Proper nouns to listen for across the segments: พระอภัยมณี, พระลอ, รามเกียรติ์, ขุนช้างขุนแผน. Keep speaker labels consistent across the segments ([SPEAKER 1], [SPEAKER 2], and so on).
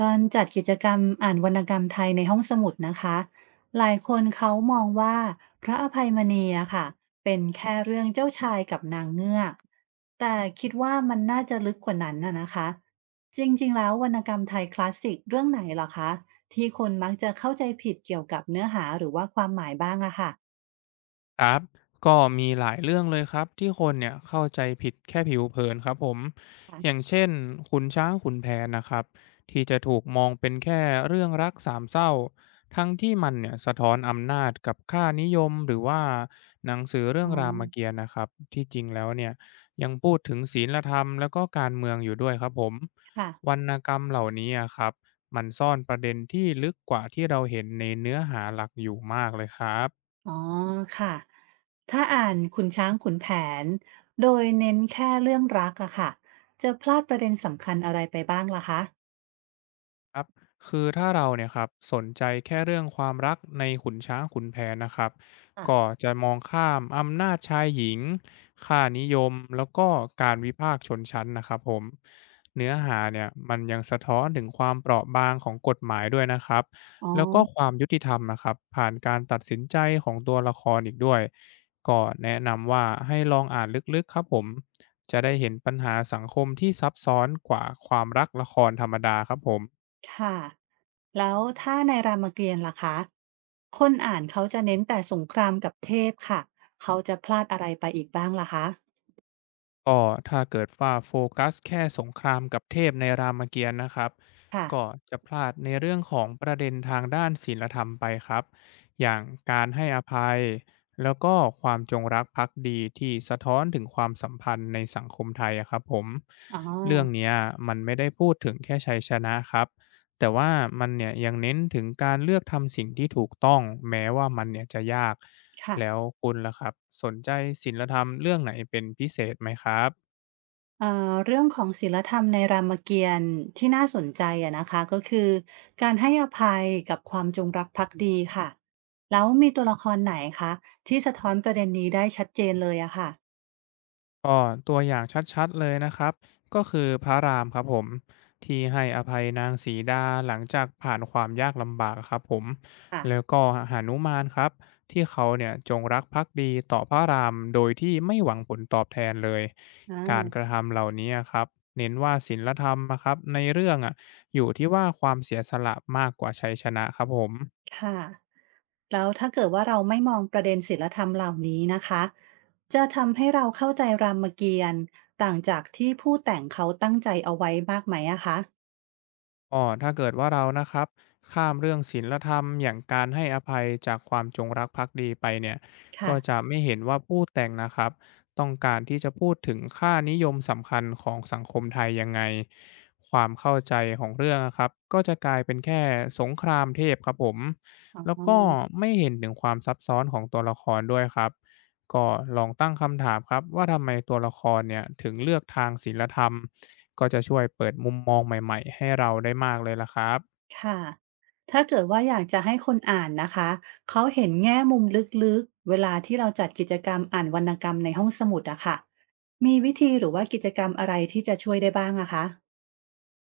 [SPEAKER 1] ตอนจัดกิจกรรมอ่านวรรณกรรมไทยในห้องสมุดนะคะหลายคนเขามองว่าพระอภัยมณีอะค่ะเป็นแค่เรื่องเจ้าชายกับนางเงือกแต่คิดว่ามันน่าจะลึกกว่านั้นน่ะนะคะจริงๆแล้ววรรณกรรมไทยคลาสสิกเรื่องไหนเหรอคะที่คนมักจะเข้าใจผิดเกี่ยวกับเนื้อหาหรือว่าความหมายบ้างอะค่ะ
[SPEAKER 2] ครับก็มีหลายเรื่องเลยครับที่คนเนี่ยเข้าใจผิดแค่ผิวเผินครับผมอย่างเช่นขุนช้างขุนแผนนะครับที่จะถูกมองเป็นแค่เรื่องรักสามเศร้าทั้งที่มันเนี่ยสะท้อนอำนาจกับค่านิยมหรือว่าหนังสือเรื่
[SPEAKER 1] อ๋
[SPEAKER 2] อง
[SPEAKER 1] อ
[SPEAKER 2] รามเกียรติ์นะครับที่จริงแล้วเนี่ยยังพูดถึงศีลธรรมแล้วก็การเมืองอยู่ด้วยครับผม
[SPEAKER 1] ค่ะ
[SPEAKER 2] วรรณกรรมเหล่านี้อะครับมันซ่อนประเด็นที่ลึกกว่าที่เราเห็นในเนื้อหาหลักอยู่มากเลยครับ
[SPEAKER 1] อ๋อค่ะถ้าอ่านขุนช้างขุนแผนโดยเน้นแค่เรื่องรักอะค่ะจะพลาดประเด็นสำคัญอะไรไปบ้างล่ะคะ
[SPEAKER 2] ครับคือถ้าเราเนี่ยครับสนใจแค่เรื่องความรักในขุนช้างขุนแผนนะครับ
[SPEAKER 1] อ่ะ
[SPEAKER 2] ก็จะมองข้ามอำนาจชายหญิงค่านิยมแล้วก็การวิพากษ์ชนชั้นนะครับผมเนื้อหาเนี่ยมันยังสะท้อนถึงความเปราะบางของกฎหมายด้วยนะครับ
[SPEAKER 1] อ๋อ
[SPEAKER 2] แล้วก็ความยุติธรรมนะครับผ่านการตัดสินใจของตัวละครอีกด้วย ก็แนะนำว่าให้ลองอ่านลึกๆครับผมจะได้เห็นปัญหาสังคมที่ซับซ้อนกว่าความรักละครธรรมดาครับผม
[SPEAKER 1] ค่ะแล้วถ้าในรามเกียรติ์ล่ะคะคนอ่านเขาจะเน้นแต่สงครามกับเทพค่ะเขาจะพลาดอะไรไปอีกบ้างล่ะคะ
[SPEAKER 2] ก็ถ้าเกิดว่าโฟกัสแค่สงครามกับเทพในรามเกียรติ์นะครับ
[SPEAKER 1] ค่ะ
[SPEAKER 2] ก็จะพลาดในเรื่องของประเด็นทางด้านศีลธรรมไปครับอย่างการให้อภัยแล้วก็ความจงรักภักดีที่สะท้อนถึงความสัมพันธ์ในสังคมไทยอะครับผม
[SPEAKER 1] อ๋อ
[SPEAKER 2] เรื่องเนี้ยมันไม่ได้พูดถึงแค่ชัยชนะครับแต่ว่ามันเนี่ยยังเน้นถึงการเลือกทำสิ่งที่ถูกต้องแม้ว่ามันเนี่ยจะยาก
[SPEAKER 1] ค่ะ
[SPEAKER 2] แล้วคุณล่ะครับสนใจศิลธรรมเรื่องไหนเป็นพิเศษไหมครับ
[SPEAKER 1] เอ่อเรื่องของศีลธรรมในรามเกียรติ์ที่น่าสนใจอะนะคะก็คือการให้อภัยกับความจงรักภักดีค่ะแล้วมีตัวละครไหนคะที่สะท้อนประเด็นนี้ได้ชัดเจนเลยอะค่ะ
[SPEAKER 2] ก็ตัวอย่างชัดๆเลยนะครับก็คือพระรามครับผมที่ให้อภัยนางสีดาหลังจากผ่านความยากลำบากครับผม
[SPEAKER 1] ค่ะ
[SPEAKER 2] แล้วก็หานุมานครับที่เขาเนี่ยจงรักภักดีต่อพระรามโดยที่ไม่หวังผลตอบแทนเลย
[SPEAKER 1] อา
[SPEAKER 2] การกระทำเหล่านี้ครับเน้นว่าศีลธรรมนะครับในเรื่องอ่ะอยู่ที่ว่าความเสียสละมากกว่าชัยชนะครับผม
[SPEAKER 1] ค่ะแล้วถ้าเกิดว่าเราไม่มองประเด็นศีลธรรมเหล่านี้นะคะจะทำให้เราเข้าใจรามเกียรติ์ต่างจากที่ผู้แต่งเขาตั้งใจเอาไว้มากไหมอะคะ
[SPEAKER 2] ก็ถ้าเกิดว่าเรานะครับข้ามเรื่องศีลธรรมอย่างการให้อภัยจากความจงรักภักดีไปเนี่ย
[SPEAKER 1] ค่ะ
[SPEAKER 2] ก็จะไม่เห็นว่าผู้แต่งนะครับต้องการที่จะพูดถึงค่านิยมสำคัญของสังคมไทยยังไงความเข้าใจของเรื่องนะครับก็จะกลายเป็นแค่สงครามเทพครับผม
[SPEAKER 1] อ๋
[SPEAKER 2] แล้ว
[SPEAKER 1] อ
[SPEAKER 2] ก็ไม่เห็นถึงความซับซ้อนของตัวละครด้วยครับก็ลองตั้งคำถามครับว่าทำไมตัวละครเนี่ยถึงเลือกทางศีลธรรม ก็จะช่วยเปิดมุมมองใหม่ๆให้เราได้มากเลยล่ะครับ
[SPEAKER 1] ค่ะ ถ้าเกิดว่าอยากจะให้คนอ่านนะคะเขาเห็นแง่มุมลึกๆเวลาที่เราจัดกิจกรรมอ่านวรรณกรรมในห้องสมุดอะค่ะมีวิธีหรือว่ากิจกรรมอะไรที่จะช่วยได้บ้างอะคะ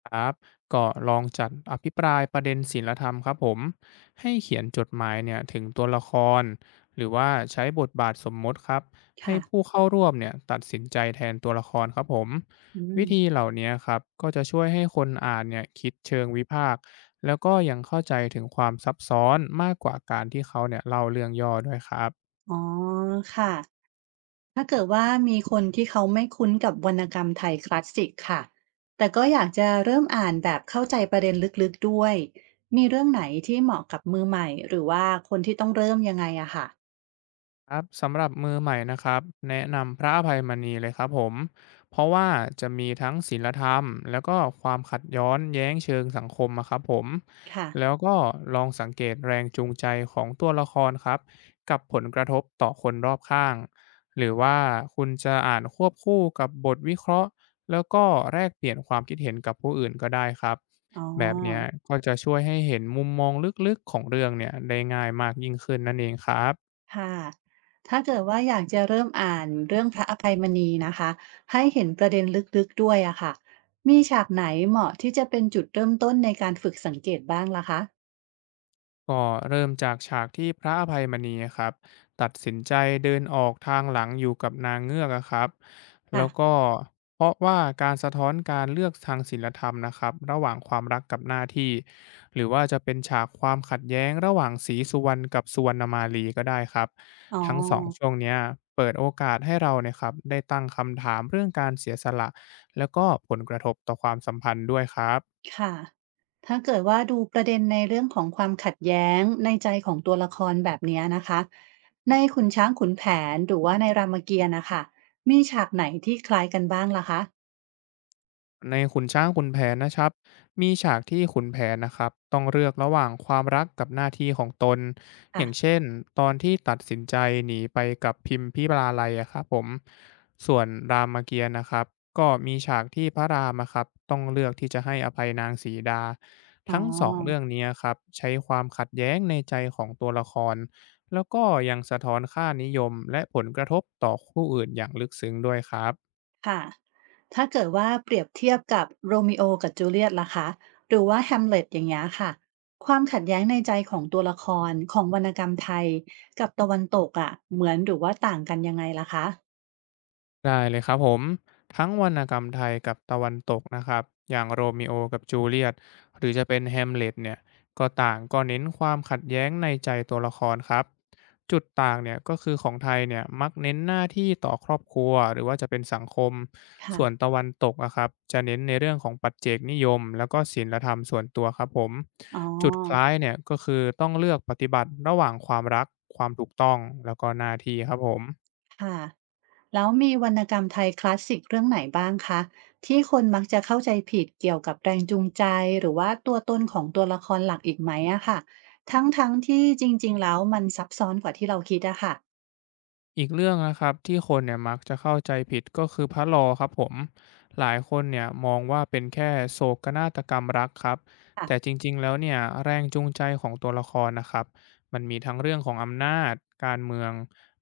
[SPEAKER 2] ครับก็ลองจัดอภิปรายประเด็นศีลธรรมครับผมให้เขียนจดหมายเนี่ยถึงตัวละครหรือว่าใช้บทบาทสมมติครับให้
[SPEAKER 1] ค่ะ
[SPEAKER 2] ผู้เข้าร่วมเนี่ยตัดสินใจแทนตัวละครครับผม
[SPEAKER 1] อืม
[SPEAKER 2] วิธีเหล่านี้ครับก็จะช่วยให้คนอ่านเนี่ยคิดเชิงวิพากษ์แล้วก็ยังเข้าใจถึงความซับซ้อนมากกว่าการที่เขาเนี่ยเล่าเรื่องย่อด้วยครับ
[SPEAKER 1] อ๋อค่ะถ้าเกิดว่ามีคนที่เขาไม่คุ้นกับวรรณกรรมไทยคลาสสิกค่ะแต่ก็อยากจะเริ่มอ่านแบบเข้าใจประเด็นลึกๆด้วยมีเรื่องไหนที่เหมาะกับมือใหม่หรือว่าคนที่ต้องเริ่มยังไงอะค่ะ
[SPEAKER 2] ครับสำหรับมือใหม่นะครับแนะนำพระอภัยมณีเลยครับผมเพราะว่าจะมีทั้งศีลธรรมแล้วก็ความขัดย้อนแย้งเชิงสังคมอะครับผม
[SPEAKER 1] ค่ะ
[SPEAKER 2] แล้วก็ลองสังเกตแรงจูงใจของตัวละครครับกับผลกระทบต่อคนรอบข้างหรือว่าคุณจะอ่านควบคู่กับบทวิเคราะห์แล้วก็แลกเปลี่ยนความคิดเห็นกับผู้อื่นก็ได้ครับ
[SPEAKER 1] อ๋อ
[SPEAKER 2] แบบเนี้ยก็จะช่วยให้เห็นมุมมองลึกๆของเรื่องเนี่ยได้ง่ายมากยิ่งขึ้นนั่นเองครับ
[SPEAKER 1] ค่ะถ้าเกิดว่าอยากจะเริ่มอ่านเรื่องพระอภัยมณีนะคะให้เห็นประเด็นลึกๆด้วยอะค่ะมีฉากไหนเหมาะที่จะเป็นจุดเริ่มต้นในการฝึกสังเกตบ้างล่ะคะ
[SPEAKER 2] ก็เริ่มจากฉากที่พระอภัยมณีอะครับตัดสินใจเดินออกทางหลังอยู่กับนางเงือกอะครับ
[SPEAKER 1] ค่ะ
[SPEAKER 2] แล้วก็เพราะว่าการสะท้อนการเลือกทางศีลธรรมนะครับระหว่างความรักกับหน้าที่หรือว่าจะเป็นฉากความขัดแย้งระหว่างศรีสุวรรณกับสุวรรณมาลีก็ได้ครับ
[SPEAKER 1] อ๋อ
[SPEAKER 2] ทั้งสองช่วงเนี้ยเปิดโอกาสให้เราเนี่ยครับได้ตั้งคำถามเรื่องการเสียสละแล้วก็ผลกระทบต่อความสัมพันธ์ด้วยครับ
[SPEAKER 1] ค่ะถ้าเกิดว่าดูประเด็นในเรื่องของความขัดแย้งในใจของตัวละครแบบเนี้ยนะคะในขุนช้างขุนแผนหรือว่าในรามเกียรติ์นะคะมีฉากไหนที่คล้ายกันบ้างล่ะคะ
[SPEAKER 2] ในขุนช้างขุนแผนนะครับมีฉากที่ขุนแผนนะครับต้องเลือกระหว่างความรักกับหน้าที่ของตนอ
[SPEAKER 1] ค่ะ
[SPEAKER 2] ย่างเช่นตอนที่ตัดสินใจหนีไปกับพิมพิปลาไลยอะครับผมส่วนรามเกียรติ์นะครับก็มีฉากที่พระรามอะครับต้องเลือกที่จะให้อภัยนางสีดา
[SPEAKER 1] อ๋อ
[SPEAKER 2] ทั้งสองเรื่องนี้ครับใช้ความขัดแย้งในใจของตัวละครแล้วก็ยังสะท้อนค่านิยมและผลกระทบต่อคู่อื่นอย่างลึกซึ้งด้วยครับ
[SPEAKER 1] ค่ะถ้าเกิดว่าเปรียบเทียบกับโรมิโอกับจูเลียตล่ะคะหรือว่าแฮมเล็ตอย่างเงี้ยค่ะ ความขัดแย้งในใจของตัวละครของวรรณกรรมไทยกับตะวันตกอะเหมือนหรือว่าต่างกันยังไงล่ะคะ
[SPEAKER 2] ได้เลยครับผมทั้งวรรณกรรมไทยกับตะวันตกนะครับอย่างโรมิโอกับจูเลียตหรือจะเป็นแฮมเล็ตเนี่ยก็ต่างก็เน้นความขัดแย้งในใจตัวละครครับจุดต่างเนี่ยก็คือของไทยเนี่ยมักเน้นหน้าที่ต่อครอบครัวหรือว่าจะเป็นสังคมส่วน
[SPEAKER 1] ค่ะ
[SPEAKER 2] ตะวันตกอะครับจะเน้นในเรื่องของปัจเจกนิยมแล้วก็ศีลธรรมส่วนตัวครับผม
[SPEAKER 1] อ๋
[SPEAKER 2] จุดค
[SPEAKER 1] อ
[SPEAKER 2] ล้ายเนี่ยก็คือต้องเลือกปฏิบัติระหว่างความรักความถูกต้องแล้วก็หน้าที่ครับผม
[SPEAKER 1] ค่ะ แล้วมีวรรณกรรมไทยคลาสสิกเรื่องไหนบ้างคะที่คนมักจะเข้าใจผิดเกี่ยวกับแรงจูงใจหรือว่าตัวตนของตัวละครหลักอีกไหมอะค่ะทั้งๆที่จริงๆแล้วมันซับซ้อนกว่าที่เราคิดอะค่ะ
[SPEAKER 2] อีกเรื่องนะครับที่คนเนี่ยมักจะเข้าใจผิดก็คือพระลอครับผมหลายคนเนี่ยมองว่าเป็นแค่โศกนาฏกรรมรักครับแต่
[SPEAKER 1] ค่ะ
[SPEAKER 2] จริงๆแล้วเนี่ยแรงจูงใจของตัวละครนะครับมันมีทั้งเรื่องของอำนาจการเมือง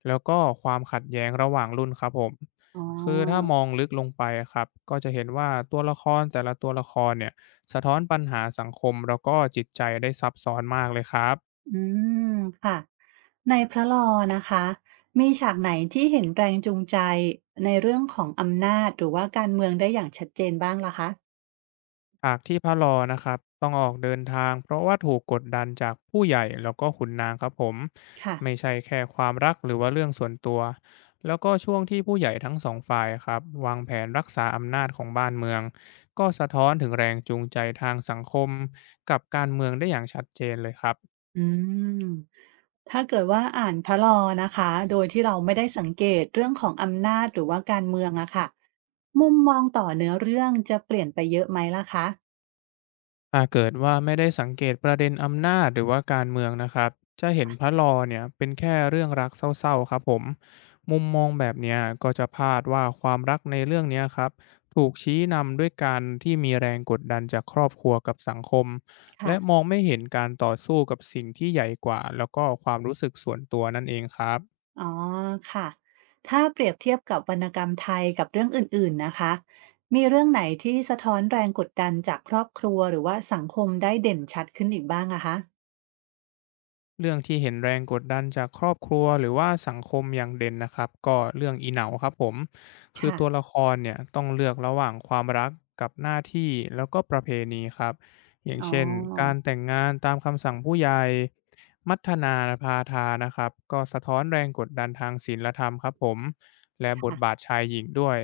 [SPEAKER 2] แล้วก็ความขัดแย้งระหว่างรุ่นครับผม
[SPEAKER 1] อ๋อ
[SPEAKER 2] คือถ้ามองลึกลงไปอะครับก็จะเห็นว่าตัวละครแต่ละตัวละครเนี่ยสะท้อนปัญหาสังคมแล้วก็จิตใจได้ซับซ้อนมากเลยครับ
[SPEAKER 1] อืมค่ะในพระลอนะคะมีฉากไหนที่เห็นแรงจูงใจในเรื่องของอำนาจหรือว่าการเมืองได้อย่างชัดเจนบ้างล่ะคะ
[SPEAKER 2] ฉากที่พระลอนะครับต้องออกเดินทางเพราะว่าถูกกดดันจากผู้ใหญ่แล้วก็ขุนนางครับผม
[SPEAKER 1] ค่ะ
[SPEAKER 2] ไม่ใช่แค่ความรักหรือว่าเรื่องส่วนตัวแล้วก็ช่วงที่ผู้ใหญ่ทั้งสองฝ่ายครับวางแผนรักษาอำนาจของบ้านเมืองก็สะท้อนถึงแรงจูงใจทางสังคมกับการเมืองได้อย่างชัดเจนเลยครับ
[SPEAKER 1] อืมถ้าเกิดว่าอ่านพระลอนะคะโดยที่เราไม่ได้สังเกตเรื่องของอำนาจหรือว่าการเมืองอะค่ะมุมมองต่อเนื้อเรื่องจะเปลี่ยนไปเยอะไหมล่ะคะ
[SPEAKER 2] หากเกิดว่าไม่ได้สังเกตประเด็นอำนาจหรือว่าการเมืองนะครับจะเห็นพระลอเนี่ยเป็นแค่เรื่องรักเศร้าๆครับผมมุมมองแบบเนี้ยก็จะพลาดว่าความรักในเรื่องเนี้ยครับถูกชี้นำด้วยการที่มีแรงกดดันจากครอบครัวกับสังคม
[SPEAKER 1] ค่ะ
[SPEAKER 2] และมองไม่เห็นการต่อสู้กับสิ่งที่ใหญ่กว่าแล้วก็ความรู้สึกส่วนตัวนั่นเองครับ
[SPEAKER 1] อ๋อค่ะ ถ้าเปรียบเทียบกับวรรณกรรมไทยกับเรื่องอื่นๆนะคะมีเรื่องไหนที่สะท้อนแรงกดดันจากครอบครัวหรือว่าสังคมได้เด่นชัดขึ้นอีกบ้างอะคะ
[SPEAKER 2] เรื่องที่เห็นแรงกดดันจากครอบครัวหรือว่าสังคมอย่างเด่นนะครับก็เรื่องอีเหนาครับผมคือ
[SPEAKER 1] ค่ะ
[SPEAKER 2] ตัวละครเนี่ยต้องเลือกระหว่างความรักกับหน้าที่แล้วก็ประเพณีครับอย่าง
[SPEAKER 1] อ๋อ
[SPEAKER 2] เช่นการแต่งงานตามคำสั่งผู้ใหญ่มัฒนาพาทานะครับก็สะท้อนแรงกดดันทางศีลธรรมครับผมและบทบาท
[SPEAKER 1] ค่ะ
[SPEAKER 2] ชายหญิงด้วย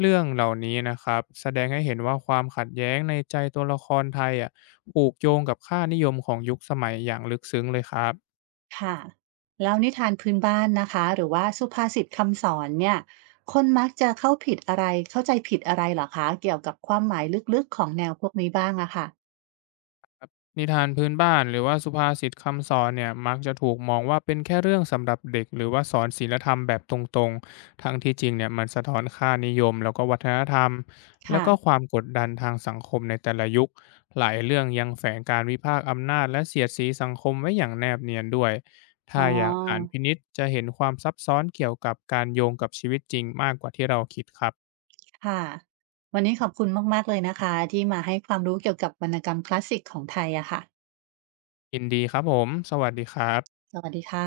[SPEAKER 2] เรื่องเหล่านี้นะครับแสดงให้เห็นว่าความขัดแย้งในใจตัวละครไทยอ่ะ ผูกโยงกับค่านิยมของยุคสมัยอย่างลึกซึ้งเลยครับ
[SPEAKER 1] ค่ะแล้วนิทานพื้นบ้านนะคะหรือว่าสุภาษิตคำสอนเนี่ยคนมักจะเข้าผิดอะไรเข้าใจผิดอะไรเหรอคะเกี่ยวกับความหมายลึกๆของแนวพวกนี้บ้างอะค่ะ
[SPEAKER 2] นิทานพื้นบ้านหรือว่าสุภาษิตคำสอนเนี่ยมักจะถูกมองว่าเป็นแค่เรื่องสำหรับเด็กหรือว่าสอนศีลธรรมแบบตรงๆทั้งที่จริงเนี่ยมันสะท้อนค่านิยมแล้วก็วัฒนธรรมแล้วก็ค
[SPEAKER 1] ค่ะ
[SPEAKER 2] วามกดดันทางสังคมในแต่ละยุคหลายเรื่องยังแฝงการวิพากษ์อำนาจและเสียดสีสังคมไว้อย่างแนบเนียนด้วย
[SPEAKER 1] อ๋
[SPEAKER 2] ถ้า
[SPEAKER 1] อ
[SPEAKER 2] อยากอ่านพินิษจะเห็นความซับซ้อนเกี่ยวกับการโยงกับชีวิตจริงมากกว่าที่เราคิดครับ
[SPEAKER 1] ค่ะวันนี้ขอบคุณมากๆเลยนะคะที่มาให้ความรู้เกี่ยวกับวรรณกรรมคลาสสิกของไทยอะค่ะ
[SPEAKER 2] ยินดีครับผมสวัสดีครับ
[SPEAKER 1] สวัสดีค่ะ